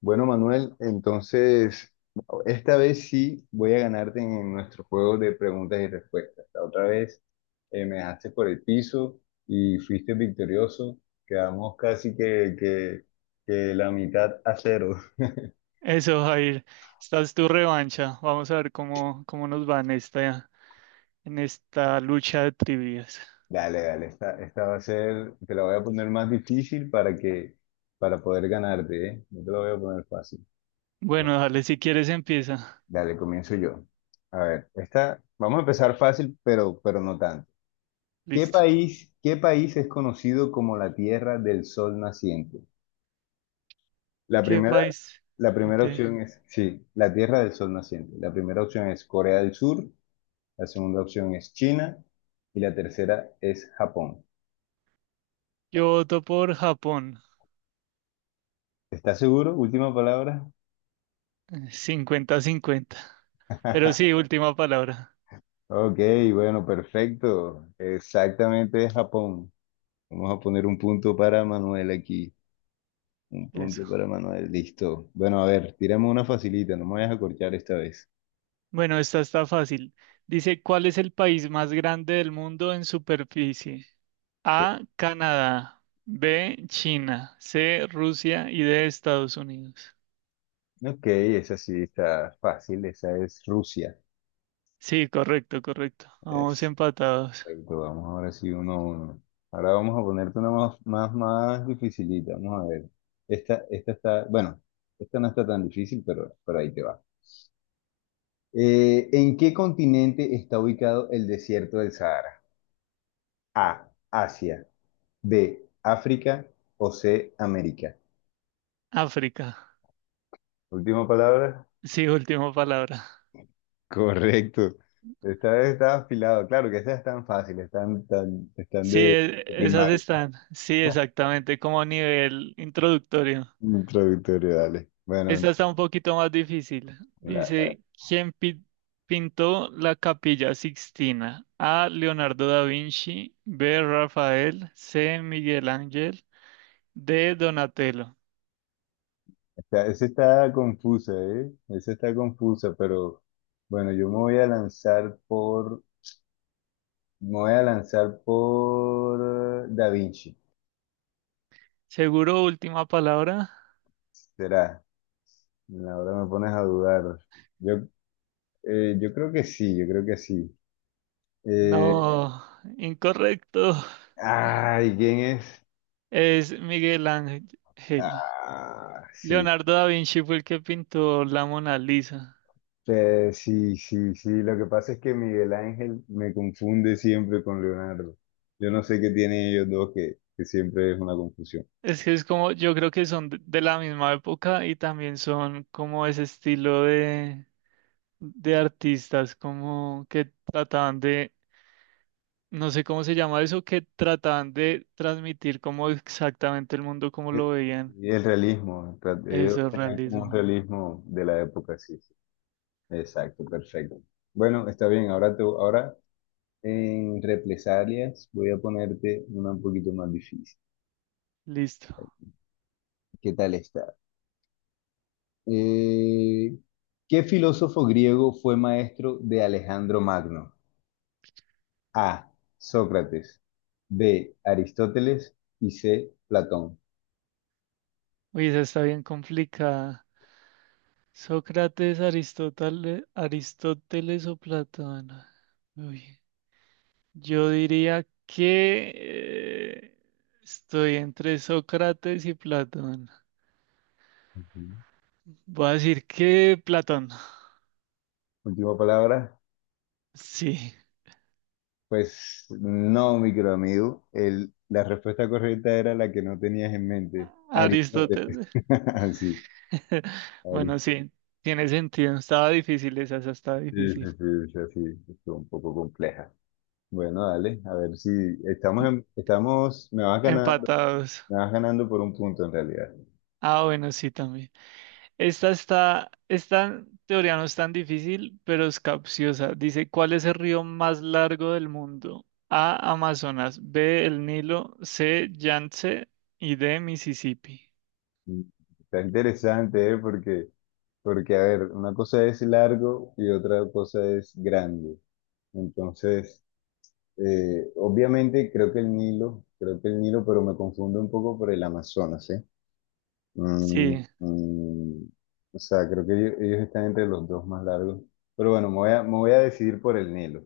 Bueno, Manuel, entonces esta vez sí voy a ganarte en nuestro juego de preguntas y respuestas. La otra vez me dejaste por el piso y fuiste victorioso. Quedamos casi que la mitad a cero. Eso, Jair, esta es tu revancha. Vamos a ver cómo nos va en esta lucha de trivias. Dale, dale, esta va a ser, te la voy a poner más difícil para poder ganarte, ¿eh? No te la voy a poner fácil. Bueno, dale, si quieres empieza. Dale, comienzo yo. A ver, esta, vamos a empezar fácil, pero no tanto. Listo. Qué país es conocido como la Tierra del Sol Naciente? La ¿Qué primera, país? la Ok. primera opción es, sí, la Tierra del Sol Naciente. La primera opción es Corea del Sur, la segunda opción es China y la tercera es Japón. Yo voto por Japón. ¿Estás seguro? Última palabra. Cincuenta 50. Pero sí, última palabra. Ok, bueno, perfecto. Exactamente es Japón. Vamos a poner un punto para Manuel aquí. Un Eso. punto para Manuel, listo. Bueno, a ver, tiramos una facilita, no me vayas a corchar esta vez. Bueno, esta está fácil. Dice, ¿cuál es el país más grande del mundo en superficie? A, Canadá. B, China. C, Rusia y D, Estados Unidos. Ok, esa sí está fácil, esa es Rusia. Sí, correcto, correcto. Vamos Es, empatados. perfecto, vamos ahora sí uno a uno. Ahora vamos a ponerte una más dificilita, vamos a ver. Esta está, bueno, esta no está tan difícil, pero ahí te va. ¿En qué continente está ubicado el desierto del Sahara? A, Asia, B, África o C, América. África. Última palabra. Sí, última palabra. Correcto. Esta vez está afilado, claro que esas están fáciles, están Sí, de esas primaria. están. Sí, exactamente, como nivel introductorio. Introductorio, dale. Bueno, Esta está un poquito más difícil. la, Dice, ¿quién pintó la Capilla Sixtina? A. Leonardo da Vinci. B. Rafael. C. Miguel Ángel. D. Donatello. Esa está confusa, ¿eh? Esa está confusa, pero bueno, yo me voy a lanzar por, me voy a lanzar por Da Vinci. ¿Seguro última palabra? Será. Ahora me pones a dudar. Yo, yo creo que sí, yo creo que sí. Eh, No, incorrecto. ay, ¿quién es? Es Miguel Ángel. Ah, sí. Leonardo da Vinci fue el que pintó la Mona Lisa. Sí, sí, sí. Lo que pasa es que Miguel Ángel me confunde siempre con Leonardo. Yo no sé qué tienen ellos dos que siempre es una confusión. Es que es como, yo creo que son de la misma época, y también son como ese estilo de artistas, como que trataban de, no sé cómo se llama eso, que trataban de transmitir como exactamente el mundo como El, lo veían. y el realismo, ellos Eso es tenían como un realismo. realismo de la época, sí, sí. Exacto, perfecto. Bueno, está bien. Ahora en represalias voy a ponerte una un poquito más difícil. Listo. ¿Qué tal está? Eh, ¿Qué filósofo griego fue maestro de Alejandro Magno? A. Sócrates. B. Aristóteles. Y C. Platón. Uy, esa está bien complicada. Sócrates, Aristóteles, Aristóteles o Platón. Uy. Yo diría que estoy entre Sócrates y Platón. Ujú. Voy a decir que Platón. Última palabra. Sí, Pues no, micro amigo. La respuesta correcta era la que no tenías en mente. Aristóteles. Aristóteles. Sí, Bueno, Aristóteles. sí, tiene sentido. Estaba difícil esa, esa estaba difícil. Sí, estuvo un poco compleja. Bueno, dale, a ver si estamos, Empatados. me vas ganando por un punto en realidad. Ah, bueno, sí, también. Esta está, esta teoría no es tan difícil, pero es capciosa. Dice, ¿cuál es el río más largo del mundo? A, Amazonas; B, el Nilo; C, Yangtze; y D, Mississippi. Mm, Está interesante, ¿eh? Porque, a ver, una cosa es largo y otra cosa es grande. Entonces, obviamente creo que el Nilo, creo que el Nilo, pero me confundo un poco por el Amazonas, ¿eh? Mm, Sí, mm, o sea, creo que ellos están entre los dos más largos. Pero bueno, me voy a decidir por el Nilo.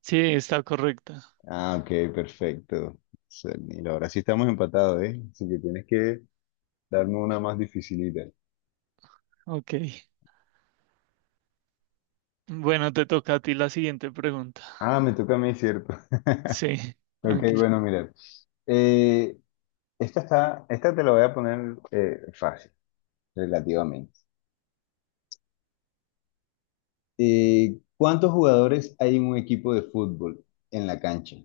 sí, está correcta. Ah, ok, perfecto. O sea, el Nilo. Ahora sí estamos empatados, ¿eh? Así que tienes que darme una más dificilita. Ok. Bueno, te toca a ti la siguiente pregunta. Ah, me toca a mí, ¿cierto? Sí, Ok, tranquila. bueno, mira. eh, esta está, esta te la voy a poner fácil, relativamente. ¿Cuántos jugadores hay en un equipo de fútbol en la cancha?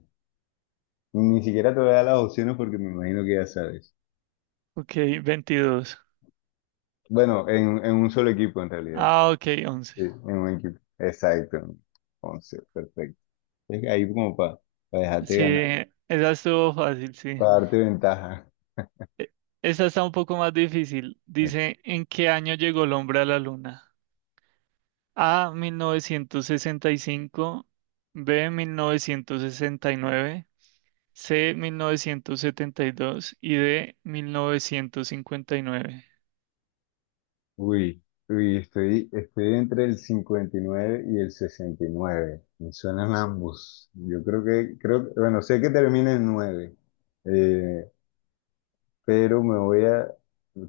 Ni siquiera te voy a dar las opciones porque me imagino que ya sabes. Ok, veintidós. Bueno, en un solo equipo en realidad. Ah, ok, 11. Sí, en un equipo. Exacto. 11, perfecto. Es que ahí como para dejarte Sí, ganar, esa estuvo fácil, sí. para darte ventaja. E- Esa está un poco más difícil. Dice, ¿en qué año llegó el hombre a la luna? A, mil novecientos sesenta y cinco; B, mil novecientos sesenta y nueve; C, mil novecientos setenta y dos; y D, 1959. Uy, estoy, estoy entre el 59 y el 69. Me suenan ambos. Yo creo que, creo, bueno, sé que termina en 9, eh, pero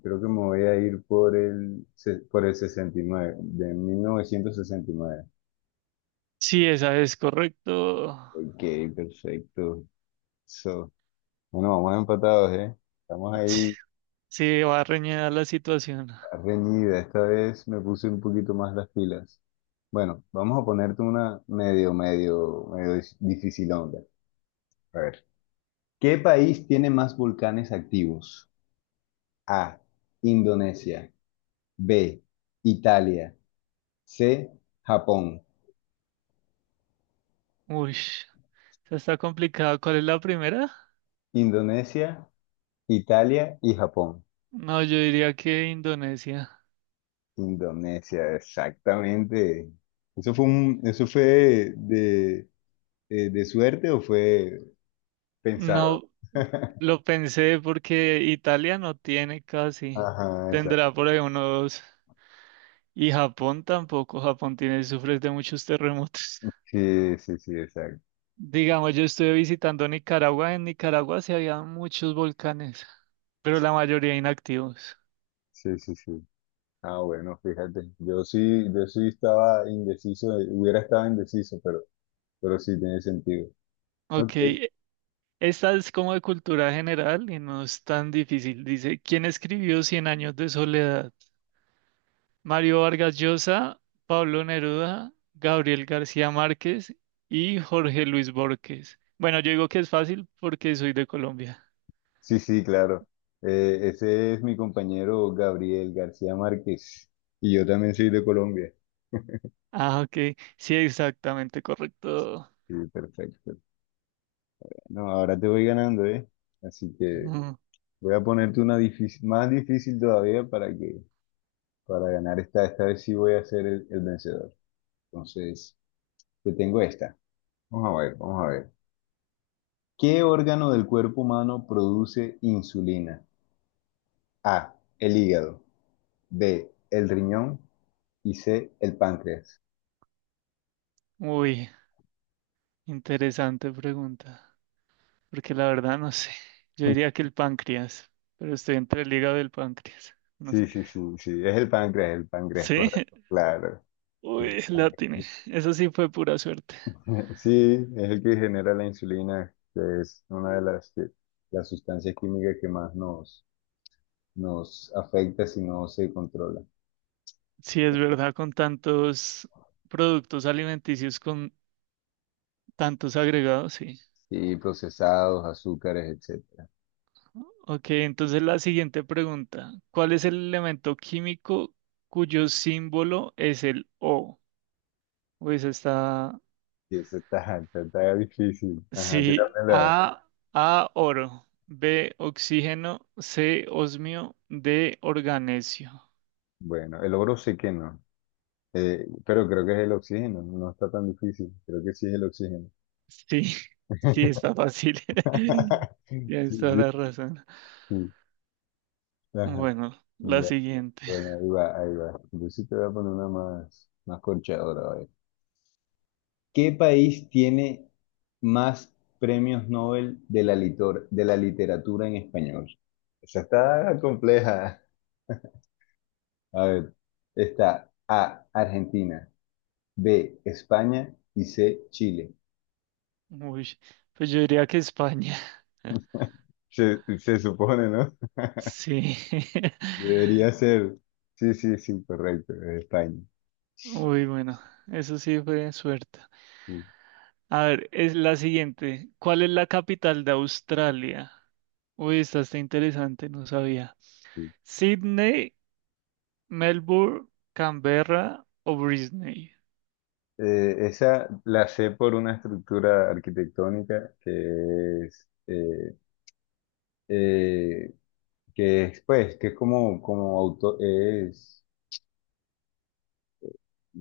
creo que me voy a ir por por el 69, de 1969. Sí, esa es correcto. Ok, perfecto. So, bueno, vamos empatados, ¿eh? Estamos ahí. Sí, va a reñir la situación. Reñida, esta vez me puse un poquito más las pilas. Bueno, vamos a ponerte una difícil onda. A ver. ¿Qué país tiene más volcanes activos? A. Indonesia. B. Italia. C. Japón. Uy, esa está complicado. ¿Cuál es la primera? Indonesia, Italia y Japón. No, yo diría que Indonesia. Indonesia, exactamente. Eso fue de suerte o fue pensado? No, lo pensé porque Italia no tiene casi. Ajá, Tendrá por ahí unos. Y Japón tampoco. Japón tiene, sufre de muchos terremotos. sí, sí, sí, exacto. Digamos, yo estuve visitando Nicaragua. En Nicaragua sí había muchos volcanes, pero la mayoría inactivos. Sí, sí, sí. Ah, bueno, fíjate. Yo sí estaba indeciso, hubiera estado indeciso, pero sí tiene sentido. Ok. Ok, esta es como de cultura general y no es tan difícil. Dice, ¿quién escribió Cien años de soledad? Mario Vargas Llosa, Pablo Neruda, Gabriel García Márquez y Jorge Luis Borges. Bueno, yo digo que es fácil porque soy de Colombia. Sí, sí, claro. Ese es mi compañero Gabriel García Márquez. Y yo también soy de Colombia. Ah, ok, sí, exactamente correcto. Sí, perfecto. No, ahora te voy ganando, ¿eh? Así que Ujú. voy a ponerte una difícil, más difícil todavía para ganar esta. Esta vez sí voy a ser el vencedor. Entonces, te tengo esta. Vamos a ver, vamos a ver. ¿Qué órgano del cuerpo humano produce insulina? A, el hígado, B, el riñón y C, el páncreas. Uy, interesante pregunta, porque la verdad no sé. Yo diría que el páncreas, pero estoy entre el hígado y el páncreas. No sé. Sí, es el páncreas, ¿Sí? correcto. Claro. Sí, Uy, la tiene. páncreas. Eso sí fue pura suerte. Sí, es el que genera la insulina, que es una las sustancias químicas que más nos afecta si no se controla. Sí, es verdad, con tantos productos alimenticios, con tantos agregados, sí. Sí, procesados, azúcares, etcétera. Ok, entonces la siguiente pregunta. ¿Cuál es el elemento químico cuyo símbolo es el O? Pues está. Sí, eso está, está, está difícil. Ajá, Sí, tíramela. A, oro; B, oxígeno; C, osmio; D, organesio. Bueno, el oro sé que no. Pero creo que es el oxígeno, no está tan difícil. Creo que sí es el oxígeno. Sí, sí, está fácil. Sí, Tienes toda sí, la razón. sí. Ajá. Bueno, la Ya, siguiente. bueno, ahí va, ahí va. Yo sí te voy a poner una más corchadora. Vaya. ¿Qué país tiene más premios Nobel de de la literatura en español? Esa está compleja. A ver, está A, Argentina, B, España y C, Chile. Uy, pues yo diría que España. Se supone, ¿no? Sí. Debería ser, sí, sí, sí, correcto, de España. Uy, bueno, eso sí fue suerte. Sí, A ver, es la siguiente. ¿Cuál es la capital de Australia? Uy, esta está interesante, no sabía. sí. Sydney, Melbourne, Canberra o Brisbane. Esa la sé por una estructura arquitectónica eh, que es, pues, que es como, como auto, es,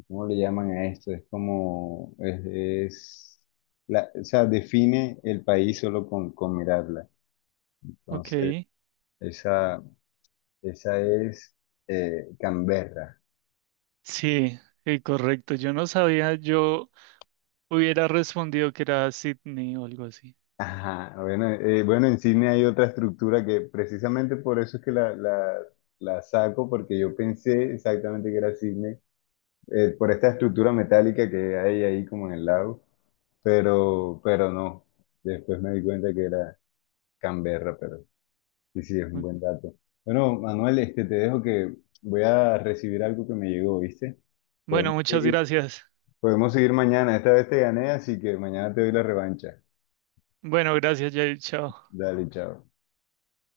¿cómo le llaman a esto? Es como, es la, o sea, define el país solo con mirarla. Entonces, Ok. esa, esa es Canberra. Sí, correcto. Yo no sabía, yo hubiera respondido que era Sydney o algo así. Ajá, bueno, bueno, en cine hay otra estructura que precisamente por eso es que la saco, porque yo pensé exactamente que era cine, por esta estructura metálica que hay ahí como en el lago, pero no, después me di cuenta que era Canberra, pero sí, sí, es un buen dato. Bueno, Manuel, este, te dejo que voy a recibir algo que me llegó, ¿viste? Bueno, Podemos muchas seguir, gracias. podemos seguir mañana, esta vez te gané, así que mañana te doy la revancha. Bueno, gracias, Jair. Chao. Dale, chao.